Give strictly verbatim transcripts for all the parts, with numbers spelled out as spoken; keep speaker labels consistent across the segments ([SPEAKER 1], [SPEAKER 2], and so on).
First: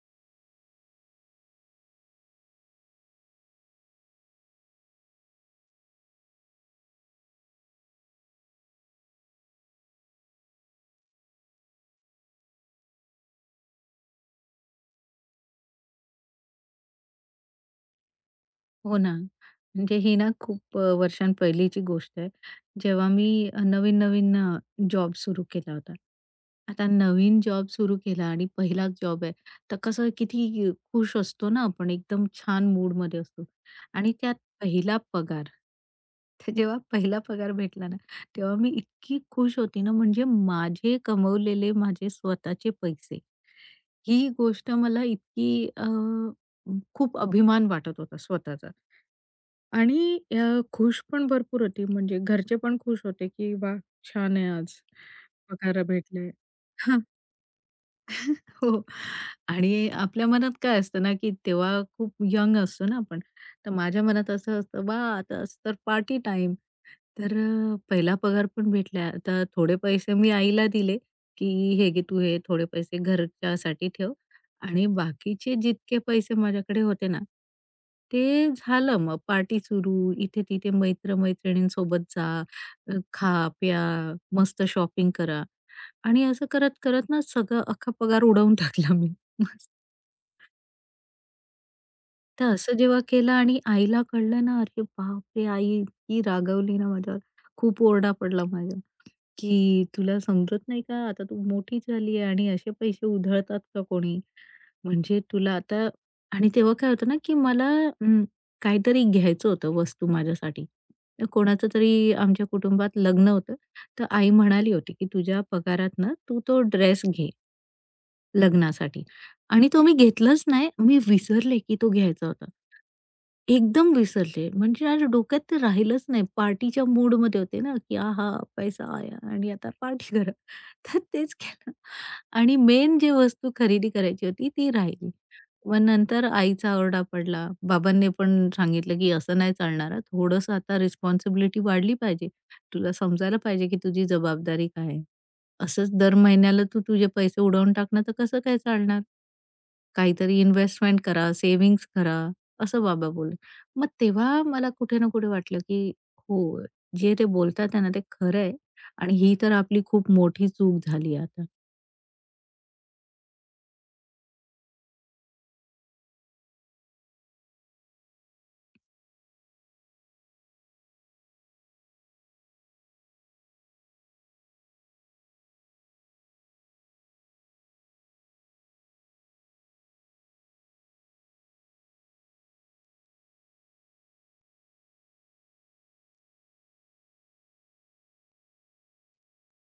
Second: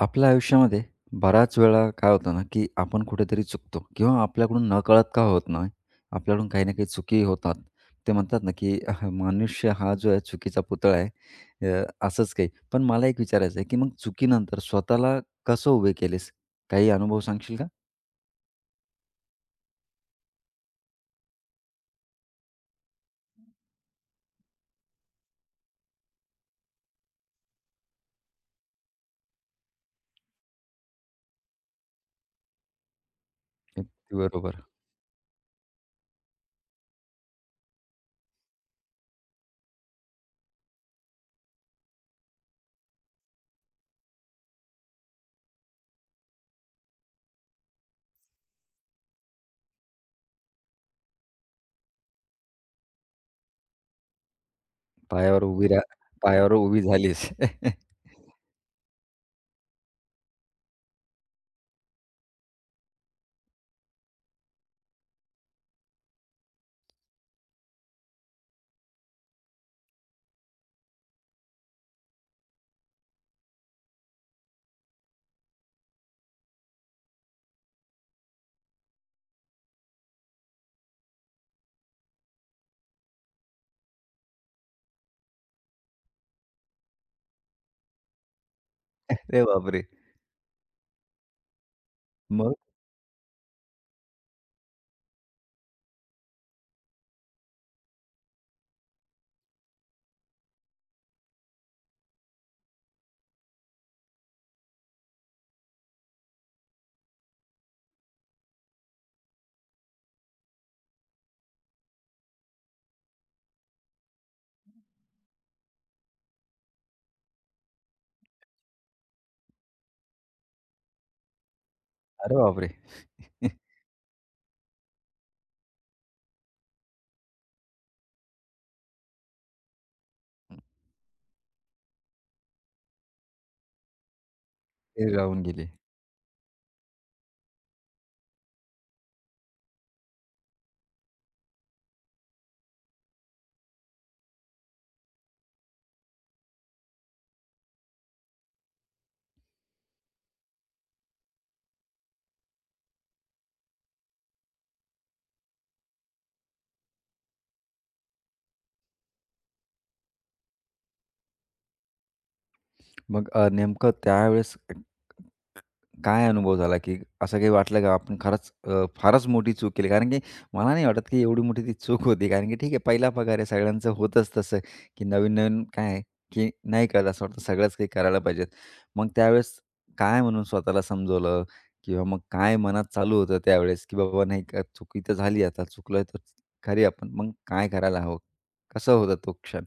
[SPEAKER 1] आपल्या आयुष्यामध्ये बऱ्याच वेळा काय होतं ना, की आपण कुठेतरी चुकतो किंवा आपल्याकडून नकळत का होत नाही, आपल्याकडून काही ना काही चुकी होतात. ते म्हणतात ना, की अह, मनुष्य हा जो आहे चुकीचा पुतळा आहे अ, असंच काही. पण मला एक विचारायचं आहे, की मग चुकीनंतर स्वतःला कसं उभे केलेस? काही अनुभव सांगशील का?
[SPEAKER 2] हो ना. म्हणजे ही ना खूप अ, वर्षांपहिलीची गोष्ट आहे. जेव्हा मी अ, नवीन-नवीन अ, जॉब सुरू केला होता. आता नवीन जॉब सुरू केला आणि पहिलाच जॉब आहे, तर कसं किती खुश असतो ना आपण, एकदम छान मूडमध्ये असतो आणि
[SPEAKER 1] अगदी
[SPEAKER 2] त्यात
[SPEAKER 1] बरोबर.
[SPEAKER 2] पहिला पगार. तर जेव्हा पहिला पगार भेटला ना, तेव्हा मी इतकी खुश होती ना, म्हणजे माझे कमवलेले माझे स्वतःचे पैसे. ही गोष्ट मला इतकी अ, खूप अभिमान वाटत होता स्वतःचा. आणि अ, खुश पण भरपूर होती. म्हणजे घरचे पण खुश होते, की वा छान आहे आज.
[SPEAKER 1] पायावर उभी रा
[SPEAKER 2] पगार भेटलाय."
[SPEAKER 1] पायावर उभी झालीस.
[SPEAKER 2] हो. आणि आपल्या मनात काय असतं ना, की तेव्हा खूप यंग असतो ना आपण. तर माझ्या मनात असं असतं, "वाह! आता असं तर पार्टी टाइम. तर अ, पहिला पगार पण भेटला. तर थोडे पैसे मी आईला दिले, की "हे घे तू हे थोडे पैसे घरच्यासाठी ठेव." आणि बाकीचे जितके पैसे माझ्याकडे होते ना, ते झालं मग पार्टी सुरू. इथे-तिथे मैत्र-मैत्रिणींसोबत जा, अ, खा, प्या, मस्त शॉपिंग करा. आणि असं करत-करत ना सगळं अख्खा पगार उडवून टाकला मी.
[SPEAKER 1] अरे
[SPEAKER 2] मस्त.
[SPEAKER 1] बापरे!
[SPEAKER 2] तर
[SPEAKER 1] मग?
[SPEAKER 2] असं जेव्हा केलं आणि आईला कळलं ना, अरे बापरे! आई इतकी रागवली ना माझ्यावर. खूप ओरडा पडला माझ्यावर, की "तुला समजत नाही का? आता तू मोठी झाली आहे आणि असे पैसे उधळतात का कोणी? म्हणजे तुला आता." आणि तेव्हा काय होतं ना, की मला अं, काहीतरी घ्यायचं होतं वस्तू माझ्यासाठी. तर कोणाचं तरी आमच्या कुटुंबात लग्न होतं. तर आई म्हणाली होती, की "तुझ्या पगारातनं तू तो ड्रेस घे." लग्नासाठी. आणि तो मी घेतलाच नाही. मी विसरले, की तो घ्यायचा
[SPEAKER 1] अरे
[SPEAKER 2] होता.
[SPEAKER 1] बापरे!
[SPEAKER 2] एकदम विसरले. म्हणजे माझ्या डोक्यात ते राहिलंच नाही. पार्टीच्या मूडमध्ये होते ना, की आहा! पैसा आया आणि आता पार्टी करा. तर तेच केलं आणि मेन जे वस्तू खरेदी करायची होती ती
[SPEAKER 1] ते
[SPEAKER 2] राहिली.
[SPEAKER 1] राहून गेली.
[SPEAKER 2] मग नंतर आईचा आरडा पडला. बाबांनी पण सांगितलं, की "असं नाही चालणार हां. थोडंसं आता रिस्पॉन्सिबिलिटी वाढली पाहिजे. तुला समजायला पाहिजे, की तुझी जबाबदारी काय आहे?" असंच दर महिन्याला तू तुझे पैसे उडवून टाकणं तर कसं काय चालणार? काहीतरी इन्व्हेस्टमेंट करा, सेव्हिंग्ज करा, असं बाबा बोलले. मग तेव्हा मला कुठे ना कुठे वाटलं, की हो, जे ते बोलतात आहे ना, ते खरं आहे आणि ही तर आपली खूप मोठी चूक झाली आता.
[SPEAKER 1] मग अ, नेमकं त्यावेळेस काय अनुभव झाला, की असं काही वाटलं का आपण खरंच अ, फारच मोठी चूक केली? कारण की मला नाही वाटत, की एवढी मोठी ती चूक होती. कारण की ठीक आहे, पहिला पगार आहे. सगळ्यांचं होतंच तसं, की नवीन-नवीन काय आहे, की नाही कळत असं वाटतं सगळंच काही करायला पाहिजेत. मग त्यावेळेस काय म्हणून स्वतःला समजवलं किंवा मग काय मनात चालू होतं त्यावेळेस, की बाबा नाही का चुकी तर झाली आता चुकलोय तर खरी आपण. मग काय करायला हवं? कसं होतं तो क्षण?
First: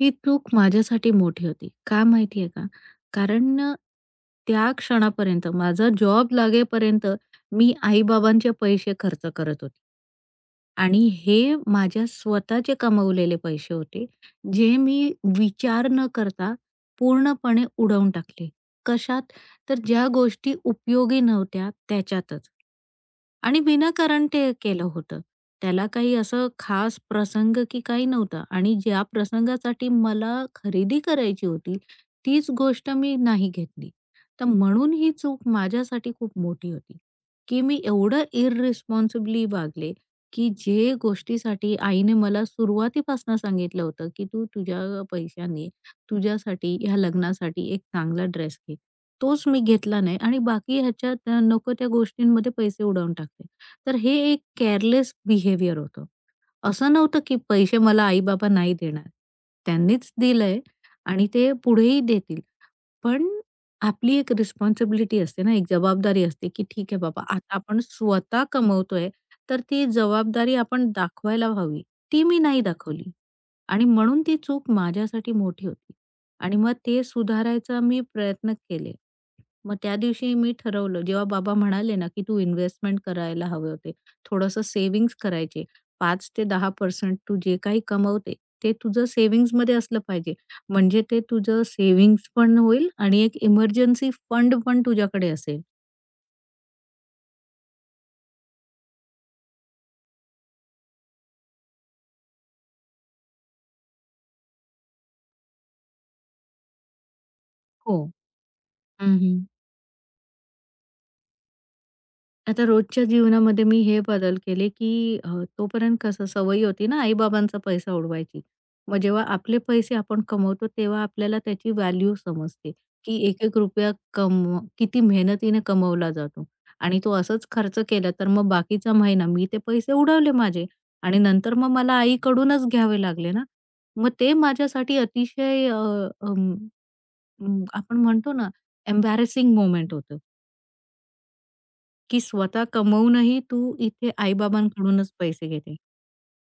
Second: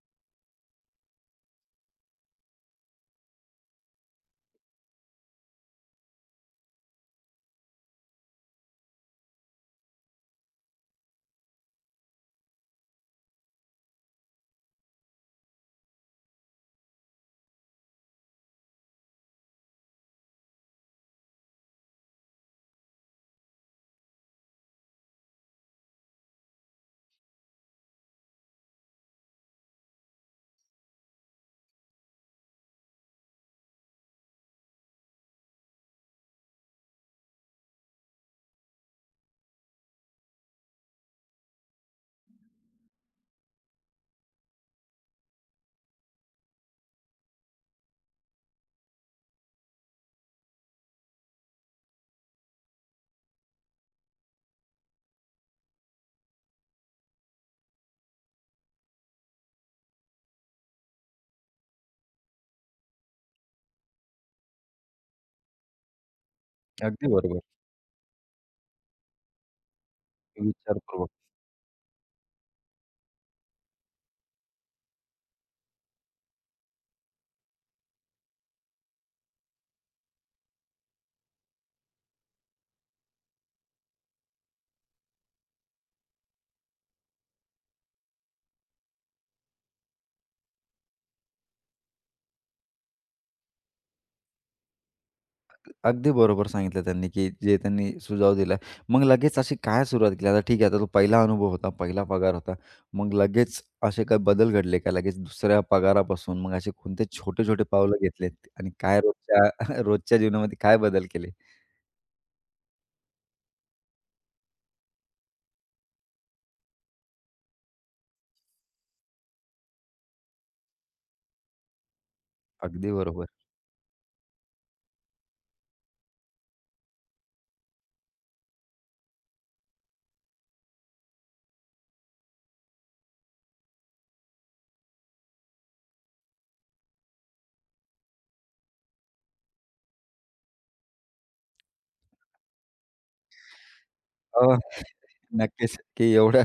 [SPEAKER 2] ही चूक माझ्यासाठी मोठी होती. का माहिती का? कारण त्या क्षणापर्यंत माझा जॉब लागेपर्यंत मी आई पैसे खर्च करत होते. आणि हे माझ्या स्वतःचे कमवलेले पैसे होते, जे मी विचार न करता पूर्णपणे उडवून टाकले. कशात? तर ज्या गोष्टी उपयोगी नव्हत्या त्याच्यातच. आणि विनाकारण ते केलं होतं. त्याला काही असं खास प्रसंग की काही नव्हता आणि ज्या प्रसंगासाठी मला खरेदी करायची होती, तीच गोष्ट मी नाही घेतली. तर म्हणून ही चूक माझ्यासाठी खूप मोठी होती, की मी एवढं इररिस्पॉन्सिबली वागले, की जे गोष्टीसाठी आईने मला सुरुवातीपासून सांगितलं होतं, की "तू तुझ्या पैशाने तुझ्यासाठी ह्या लग्नासाठी एक चांगला ड्रेस घे." तोच मी घेतला नाही आणि बाकी ह्याच्यात अ, नको त्या गोष्टींमध्ये पैसे उडवून टाकते, तर हे एक केअरलेस बिहेवियर होतं. असं नव्हतं की पैसे मला आई-बाबा नाही देणार. त्यांनीच दिलंय आणि ते पुढेही देतील. पण आपली एक रिस्पॉन्सिबिलिटी असते ना, एक जबाबदारी असते, की ठीक आहे
[SPEAKER 1] अगदी
[SPEAKER 2] बाबा,
[SPEAKER 1] बरोबर.
[SPEAKER 2] आता आपण स्वतः कमवतोय, तर ती जबाबदारी आपण
[SPEAKER 1] विचारपूर्वक.
[SPEAKER 2] दाखवायला हवी. ती मी नाही दाखवली आणि म्हणून ती चूक माझ्यासाठी मोठी होती आणि मग ते सुधारायचा मी प्रयत्न केले. मग त्या दिवशी मी ठरवलं, जेव्हा बाबा म्हणाले ना, की "तू इन्व्हेस्टमेंट करायला हवे होते. थोडंसं सेव्हिंग्ज करायचे. पाच टक्के ते दहा टक्के तू जे काही कमवते, ते तुझं सेव्हिंग्जमध्ये असलं पाहिजे. म्हणजे ते तुझं सेव्हिंग्ज पण होईल आणि एक इमर्जन्सी फंड पण तुझ्याकडे असेल."
[SPEAKER 1] अगदी बरोबर सांगितलं त्यांनी, की जे त्यांनी सुझाव दिला. मग लगेच अशी काय सुरुवात केली? आता ठीक आहे, आता तो पहिला अनुभव होता, पहिला पगार होता. मग लगेच असे काही बदल घडले का? लगेच दुसऱ्या पगारापासून मग असे कोणते छोटे-छोटे
[SPEAKER 2] हो.
[SPEAKER 1] पावलं घेतलेत आणि काय
[SPEAKER 2] हं,
[SPEAKER 1] रोजच्या रोजच्या जीवनामध्ये काय बदल केले?
[SPEAKER 2] आता रोजच्या जीवनामध्ये मी हे बदल केले, की अ, तोपर्यंत कसं सवयी होती ना आई-बाबांचा पैसा उडवायची. मग जेव्हा आपले पैसे आपण कमवतो, तेव्हा आपल्याला त्याची व्हॅल्यू समजते,
[SPEAKER 1] अगदी
[SPEAKER 2] की
[SPEAKER 1] बरोबर.
[SPEAKER 2] एक-एक रुपया कमव किती मेहनतीने कमवला जातो आणि तो असंच खर्च केला, तर मग बाकीचा महिना मी ते पैसे उडवले माझे आणि नंतर मग मला आईकडूनच घ्यावे लागले ना. मग ते माझ्यासाठी अतिशय अ, अं, आपण म्हणतो ना एम्बॅरसिंग मोमेंट होतं. की स्वतः कमवूनही तू इथे
[SPEAKER 1] हो,
[SPEAKER 2] आई-बाबांकडूनच पैसे
[SPEAKER 1] नक्कीच,
[SPEAKER 2] घेते.
[SPEAKER 1] की एवढ्या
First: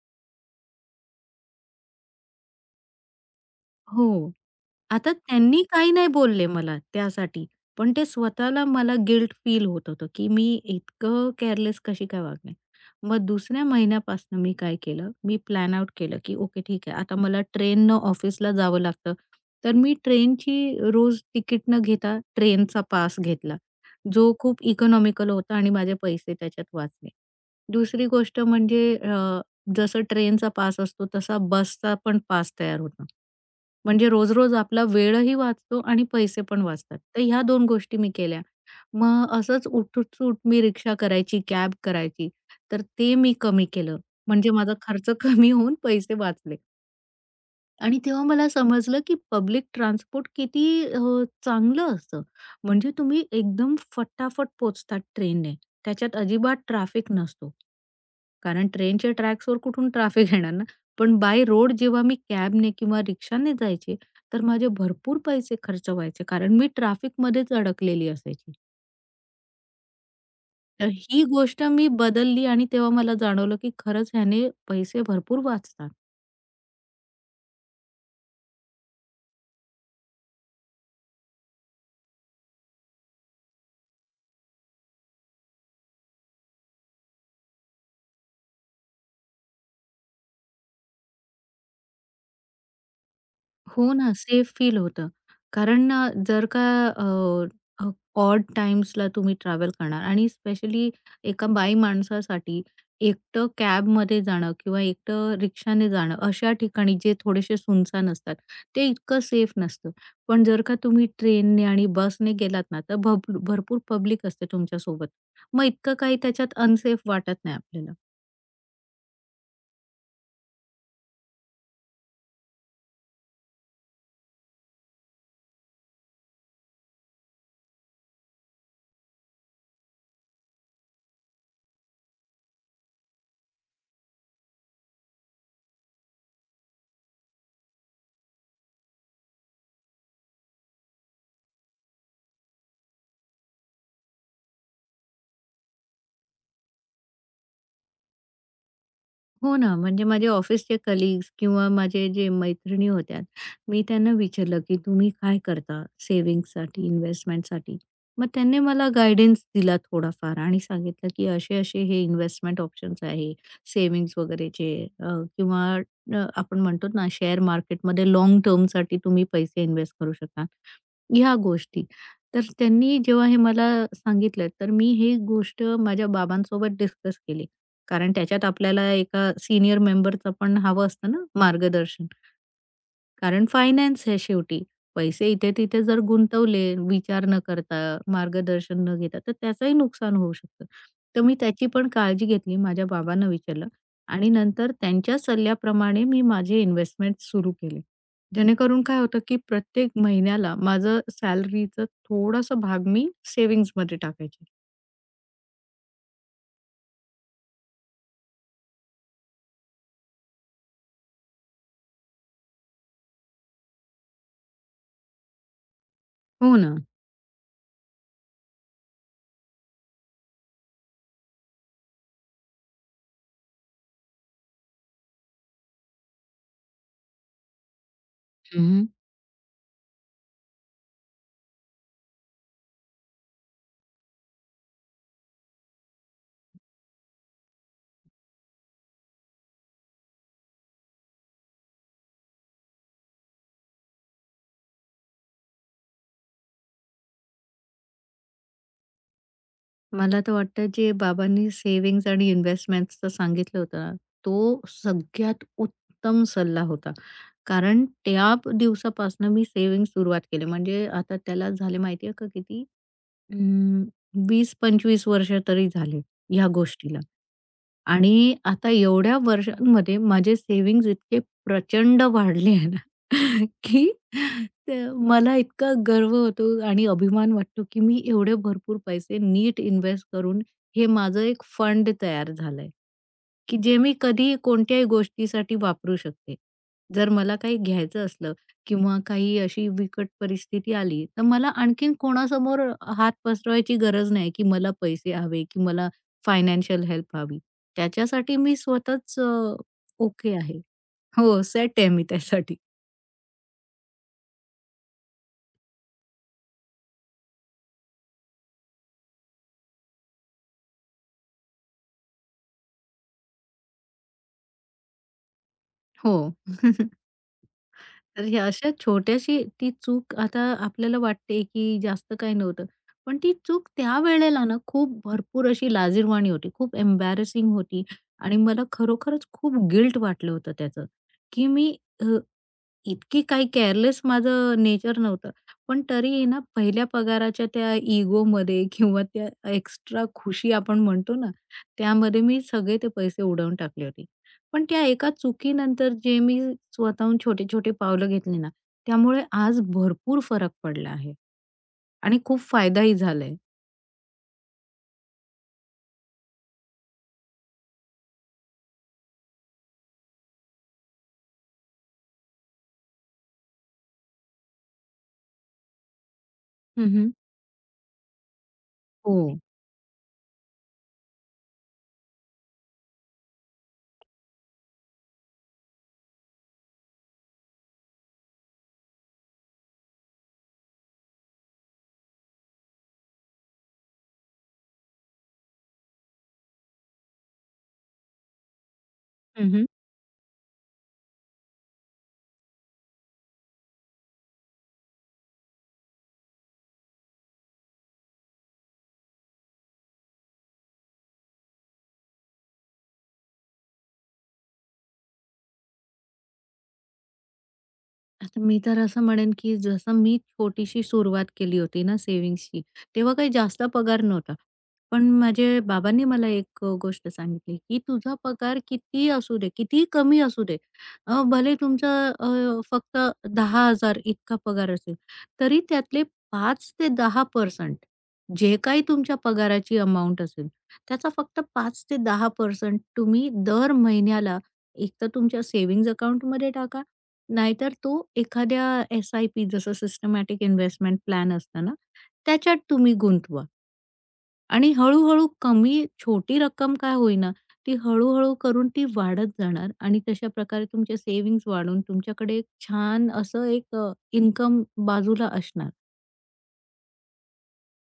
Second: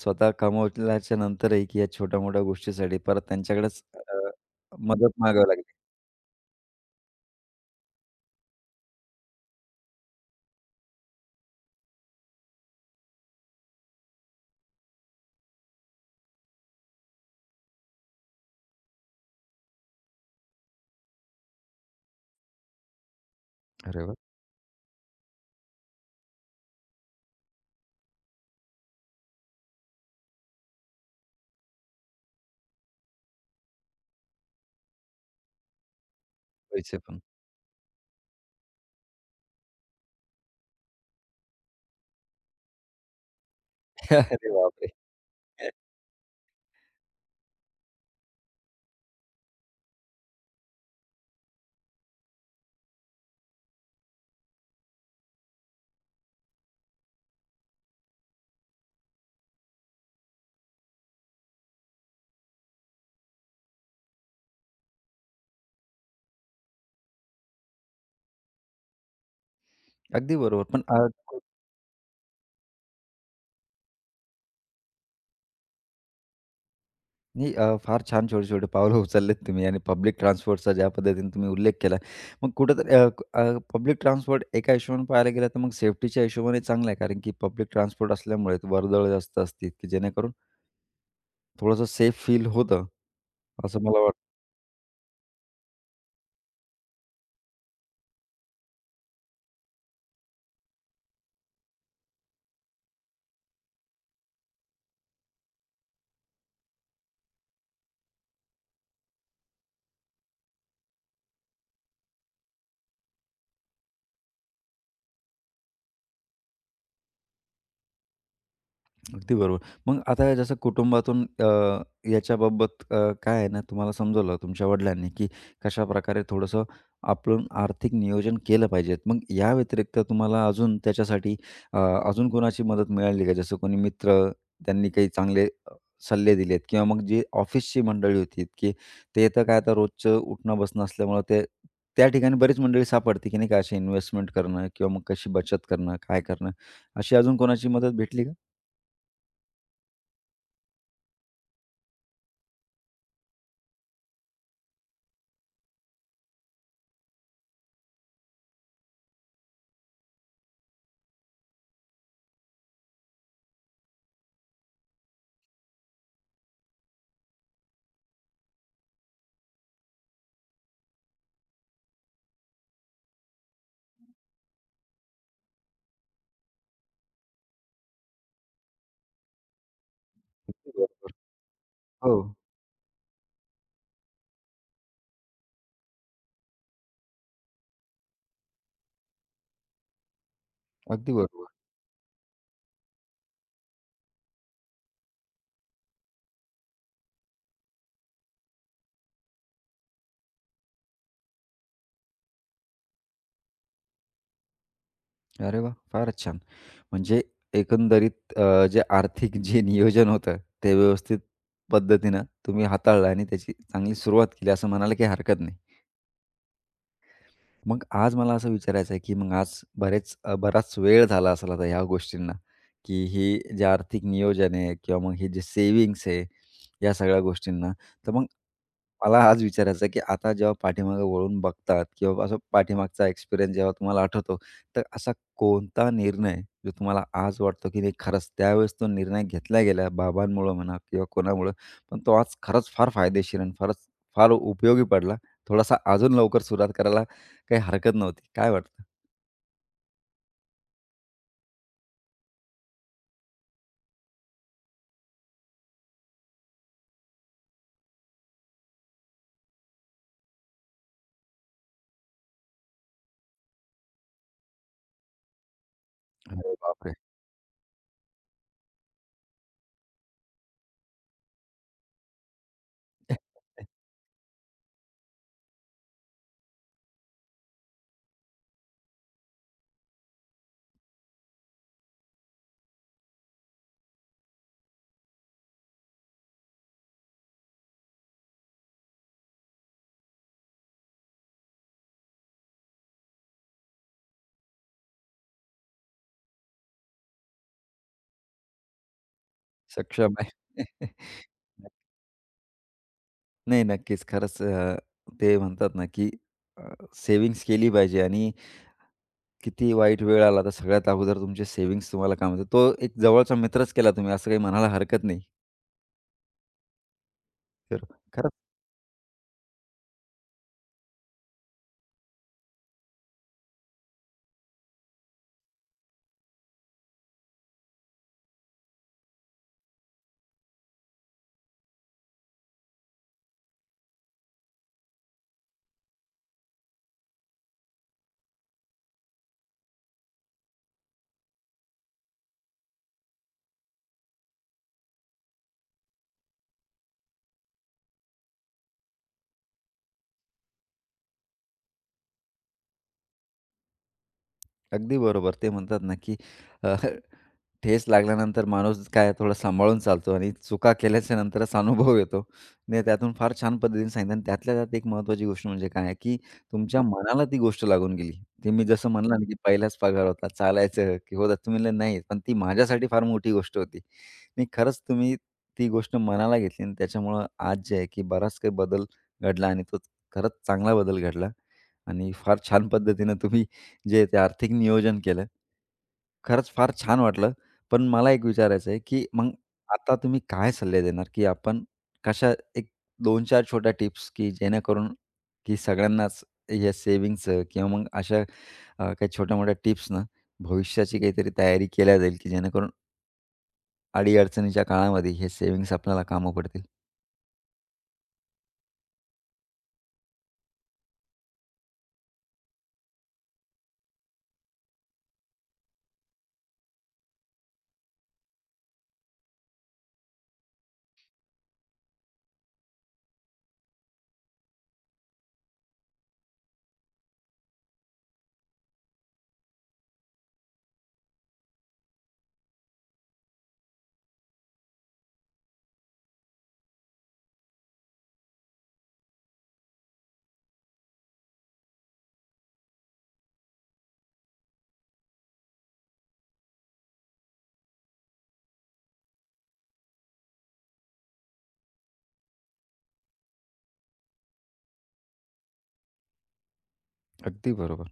[SPEAKER 1] स्वतः कमवल्याच्या नंतरही, की या छोट्या-मोठ्या गोष्टीसाठी परत त्यांच्याकडेच अ,
[SPEAKER 2] हो. आता
[SPEAKER 1] मदत मागावी
[SPEAKER 2] त्यांनी
[SPEAKER 1] लागली.
[SPEAKER 2] काही नाही बोलले मला त्यासाठी. पण ते स्वतःला मला गिल्ट फील होत होतं, की मी इतकं केअरलेस कशी काय वागले. मग दुसऱ्या महिन्यापासून मी काय केलं, मी प्लॅन आउट केलं, की ओके ठीक आहे आता मला ट्रेननं ऑफिसला जावं लागतं. तर मी ट्रेनची रोज तिकीट न घेता ट्रेनचा पास घेतला,
[SPEAKER 1] अरे वाह!
[SPEAKER 2] जो खूप इकॉनॉमिकल होता आणि माझे पैसे त्याच्यात वाचले. दुसरी गोष्ट म्हणजे अ, जसं ट्रेनचा पास असतो तसा बसचा पण पास तयार होता. म्हणजे रोज-रोज आपला वेळही वाचतो आणि पैसे पण
[SPEAKER 1] पैसे
[SPEAKER 2] वाचतात.
[SPEAKER 1] पण.
[SPEAKER 2] तर ह्या दोन गोष्टी मी केल्या. मग असंच उठूट-सूट मी रिक्षा करायची, कॅब करायची. तर ते मी कमी केलं.
[SPEAKER 1] अरे
[SPEAKER 2] म्हणजे माझा
[SPEAKER 1] बापरे!
[SPEAKER 2] खर्च कमी होऊन पैसे वाचले. आणि तेव्हा मला समजलं, की पब्लिक ट्रान्सपोर्ट किती अ, चांगलं असतं. म्हणजे तुम्ही एकदम फटाफट पोहोचतात ट्रेनने. त्याच्यात अजिबात ट्रॅफिक नसतो. कारण ट्रेनच्या ट्रॅक्सवर कुठून ट्रॅफिक येणार ना? पण बाय रोड जेव्हा मी कॅबने किंवा रिक्षाने जायचे, तर माझे भरपूर पैसे खर्च व्हायचे. कारण मी ट्रॅफिकमध्येच अडकलेली असायची.
[SPEAKER 1] अगदी बरोबर. पण
[SPEAKER 2] तर
[SPEAKER 1] अ
[SPEAKER 2] ही गोष्ट मी बदलली आणि तेव्हा मला जाणवलं, की खरंच ह्याने पैसे भरपूर वाचतात.
[SPEAKER 1] नाही अ, फार छान छोटे-छोटे पावलं उचललेत तुम्ही आणि पब्लिक ट्रान्सपोर्टचा ज्या पद्धतीने तुम्ही उल्लेख केला. मग कुठेतरी अ, अ, पब्लिक ट्रान्सपोर्ट एका हिशोबाने पाहायला गेला तर मग सेफ्टीच्या हिशोबाने चांगला आहे. कारण की पब्लिक ट्रान्सपोर्ट असल्यामुळे वर्दळ जास्त असते, की जेणेकरून थोडंसं सेफ फील होतं, असं
[SPEAKER 2] हो
[SPEAKER 1] मला
[SPEAKER 2] ना, सेफ फील होतं. कारण अ, जर का अ, ऑड टाईम्सला तुम्ही ट्रॅव्हल करणार आणि स्पेशली एका बाई माणसासाठी एकटं कॅबमध्ये जाणं किंवा एकटं रिक्षाने जाणं अशा ठिकाणी जे थोडेसे सुनसान असतात, ते इतकं सेफ नसतं. पण जर का तुम्ही ट्रेनने आणि बसने गेलात ना, तर भप भरपूर पब्लिक असते तुमच्यासोबत. मग इतकं काही त्याच्यात अनसेफ वाटत नाही आपल्याला.
[SPEAKER 1] अगदी बरोबर. मग आता जसं कुटुंबातून अ, याच्याबाबत अ, काय आहे ना तुम्हाला समजवलं तुमच्या वडिलांनी, की कशाप्रकारे थोडंसं आपण आर्थिक नियोजन केलं पाहिजे. मग या व्यतिरिक्त तुम्हाला अजून त्याच्यासाठी अ, अजून कोणाची मदत मिळाली का? जसं कोणी मित्र, त्यांनी काही चांगले अ, सल्ले दिलेत किंवा मग जी ऑफिसची मंडळी होती, की ते तर काय आता रोजचं उठणं-बसणं असल्यामुळं ते त्या ठिकाणी बरीच मंडळी सापडते, की नाही का अशी इन्व्हेस्टमेंट करणं किंवा मग कशी बचत करणं, काय करणं, अशी अजून कोणाची मदत भेटली का?
[SPEAKER 2] हो ना, म्हणजे माझे ऑफिसचे कलीग्स किंवा माझे जे मैत्रिणी होत्या, मी त्यांना विचारलं, की "तुम्ही काय करता सेव्हिंग्जसाठी, इन्व्हेस्टमेंटसाठी?" मग त्यांनी मला गाईडन्स दिला थोडाफार आणि सांगितलं, की असे-असे हे इन्व्हेस्टमेंट ऑप्शन्स आहे, सेव्हिंग्ज वगैरेचे अ, किंवा अ, आपण म्हणतो ना शेअर मार्केटमध्ये लाँग टर्मसाठी तुम्ही पैसे इन्व्हेस्ट करू शकता. ह्या गोष्टी. तर त्यांनी जेव्हा हे मला सांगितलं, तर मी ही गोष्ट माझ्या बाबांसोबत डिस्कस केली. कारण त्याच्यात आपल्याला एका सीनियर मेंबरचं पण
[SPEAKER 1] अगदी
[SPEAKER 2] हवं
[SPEAKER 1] बरोबर.
[SPEAKER 2] असतं ना मार्गदर्शन.
[SPEAKER 1] हो,
[SPEAKER 2] कारण फायनान्स आहे शेवटी. पैसे इथे-तिथे जर गुंतवले विचार न करता, मार्गदर्शन न घेता, तर त्याचंही नुकसान होऊ शकतं.
[SPEAKER 1] अगदी
[SPEAKER 2] तर मी
[SPEAKER 1] बरोबर.
[SPEAKER 2] त्याची पण काळजी घेतली. माझ्या बाबांना विचारलं आणि नंतर त्यांच्या सल्ल्याप्रमाणे मी माझे इन्व्हेस्टमेंट सुरू केले. जेणेकरून काय होतं, की प्रत्येक महिन्याला माझं सॅलरीचं थोडासा भाग मी सेव्हिंग्जमध्ये टाकायचे.
[SPEAKER 1] अरे वाह! फारच छान. म्हणजे एकंदरीत अ, जे आर्थिक जे नियोजन होतं, ते व्यवस्थित पद्धतीनं तुम्ही हाताळलं आणि त्याची चांगली सुरुवात केली असं म्हणायला काही हरकत नाही.
[SPEAKER 2] हो ना.
[SPEAKER 1] मग आज मला असं विचारायचं आहे, की मग आज बरेच अ, बराच वेळ झाला असेल आता ह्या गोष्टींना, की ही जे आर्थिक नियोजन आहे किंवा मग हे जे सेव्हिंग्स आहे, या सगळ्या गोष्टींना. तर मग मला आज विचारायचं आहे, की आता जेव्हा पाठीमागे वळून बघतात किंवा असं पाठीमागचा एक्सपिरियन्स जेव्हा तुम्हाला आठवतो, तर असा कोणता निर्णय जो तुम्हाला आज वाटतो, की नाही खरंच त्यावेळेस तो निर्णय घेतला गेला बाबांमुळं म्हणा किंवा कोणामुळं, पण तो आज खरंच फार फायदेशीर आणि फारच फार उपयोगी पडला. थोडासा अजून लवकर सुरुवात करायला काही हरकत नव्हती. काय वाटतं?
[SPEAKER 2] मला तर वाटतं जे बाबांनी सेव्हिंग्ज आणि इन्व्हेस्टमेंटचं सांगितलं होतं ना, तो सगळ्यात उत्तम सल्ला होता. कारण त्या दिवसापासून मी सेव्हिंग सुरुवात केली. म्हणजे आता त्याला झाले माहिती का किती? अं, वीस पंचवीस वर्ष तरी झाले ह्या
[SPEAKER 1] अरे बापरे!
[SPEAKER 2] गोष्टीला. आणि आता एवढ्या वर्षांमध्ये माझे सेव्हिंग्ज इतके प्रचंड वाढले आहे ना, की ते मला इतका गर्व होतो आणि अभिमान वाटतो, की मी एवढे भरपूर पैसे नीट इन्व्हेस्ट करून हे माझं एक फंड तयार झालंय, की जे मी कधीही कोणत्याही गोष्टीसाठी वापरू शकते. जर मला काही घ्यायचं असलं किंवा काही अशी विकट परिस्थिती आली, तर मला आणखीन कोणासमोर हात पसरवायची गरज नाही, की मला पैसे हवे, की मला फायनान्शियल हेल्प हवी. त्याच्यासाठी मी स्वतःच अ,
[SPEAKER 1] सक्षम आहे.
[SPEAKER 2] ओके आहे. हो, सेट आहे मी त्यासाठी.
[SPEAKER 1] नाही, नक्कीच. खरंच अ, ते म्हणतात ना, की अ, सेव्हिंग्ज केली पाहिजे आणि किती वाईट वेळ आला, तर सगळ्यात अगोदर तुमचे सेव्हिंग्ज तुम्हाला काम येतात. तो एक जवळचा मित्रच केला तुम्ही, असं काही म्हणायला हरकत नाही.
[SPEAKER 2] हो.
[SPEAKER 1] तर
[SPEAKER 2] तर
[SPEAKER 1] खरंच
[SPEAKER 2] हे अशा छोट्याशी ती चूक आता आपल्याला वाटते, की जास्त काही नव्हतं. पण ती चूक त्यावेळेला ना खूप भरपूर अशी लाजिरवाणी होती. खूप एम्बॅरसिंग होती आणि मला खरोखरच खूप गिल्ट वाटलं होतं त्याचं, की मी अ, इतकी काही केअरलेस माझं नेचर नव्हतं. पण तरीही ना पहिल्या पगाराच्या त्या इगोमध्ये किंवा त्या एक्स्ट्रा खुशी आपण म्हणतो ना, त्यामध्ये मी सगळे ते पैसे उडवून टाकले होते. पण त्या एका चुकीनंतर जे मी स्वतःहून छोटे-छोटे पावलं घेतली ना, त्यामुळे आज भरपूर फरक पडला आहे आणि खूप फायदाही झालाय.
[SPEAKER 1] अगदी बरोबर. ते म्हणतात ना, की ठेच लागल्यानंतर माणूस काय थोडा सांभाळून चालतो आणि चुका केल्याच्या नंतरच अनुभव येतो. आणि त्यातून फार छान पद्धतीने सांगितलं आणि त्यातल्या त्यात एक महत्त्वाची गोष्ट म्हणजे काय आहे, की तुमच्या
[SPEAKER 2] हं,
[SPEAKER 1] मनाला ती गोष्ट लागून गेली. ते मी जसं म्हणलं
[SPEAKER 2] हो.
[SPEAKER 1] ना, की पहिलाच पगार होता, चालायचं की होतं. तुम्ही म्हणले, "नाही." पण ती माझ्यासाठी फार मोठी गोष्ट होती. आणि खरंच तुम्ही ती गोष्ट मनाला घेतली आणि त्याच्यामुळं आज जे आहे, की बराच काही बदल घडला आणि तो खरंच चांगला बदल घडला. आणि फार छान पद्धतीनं तुम्ही जे ते आर्थिक नियोजन केलं. खरंच फार छान वाटलं. पण मला एक विचारायचं आहे, की मग आता तुम्ही काय सल्ले देणार, की आपण कशा एक दोन ते चार छोट्या टिप्स, की जेणेकरून की सगळ्यांनाच या सेव्हिंगचं किंवा मग अशा अ, काही छोट्या-मोठ्या टिप्सनं भविष्याची काहीतरी तयारी केल्या जाईल, की जेणेकरून अडी काळामध्ये हे सेव्हिंग्ज आपल्याला कामं पडतील?
[SPEAKER 2] आता मी तर असं म्हणेन, की जसं मी छोटीशी सुरुवात केली होती ना सेव्हिंग्सची, तेव्हा काही जास्त पगार नव्हता. पण माझे बाबांनी मला एक अ, गोष्ट सांगितली, की "तुझा पगार किती असू दे, कितीही कमी असू दे, अ, भले तुमचा अ, फक्त दहा हजार इतका पगार असेल, तरी त्यातले पाच ते दहा टक्के जे काही तुमच्या पगाराची अमाउंट असेल, त्याचा फक्त पाच ते दहा टक्के तुम्ही दर महिन्याला एकतर तुमच्या सेव्हिंग्ज अकाउंटमध्ये टाका नाहीतर तो एखाद्या एस-आय-पी जसं सिस्टमॅटिक इन्व्हेस्टमेंट प्लॅन असतं ना, त्याच्यात तुम्ही गुंतवा आणि हळू-हळू कमी छोटी रक्कम का होईना, ती हळू-हळू करून ती वाढत जाणार आणि तशा प्रकारे तुमचे सेव्हिंग्ज वाढून तुमच्याकडे एक छान असं एक इन्कम बाजूला असणार.
[SPEAKER 1] अगदी बरोबर.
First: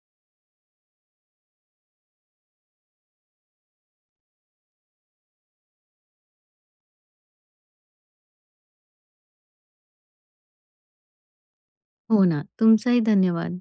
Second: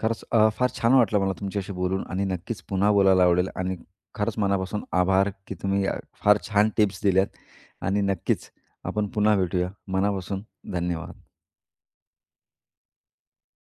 [SPEAKER 1] खरंच अ, फार छान वाटलं मला तुमच्याशी बोलून आणि नक्कीच पुन्हा बोलायला आवडेल आणि खरंच मनापासून आभार की तुम्ही अ, फार छान टिप्स दिल्यात आणि नक्कीच आपण पुन्हा भेटूया. मनापासून धन्यवाद.
[SPEAKER 2] हो ना. तुमचाही धन्यवाद.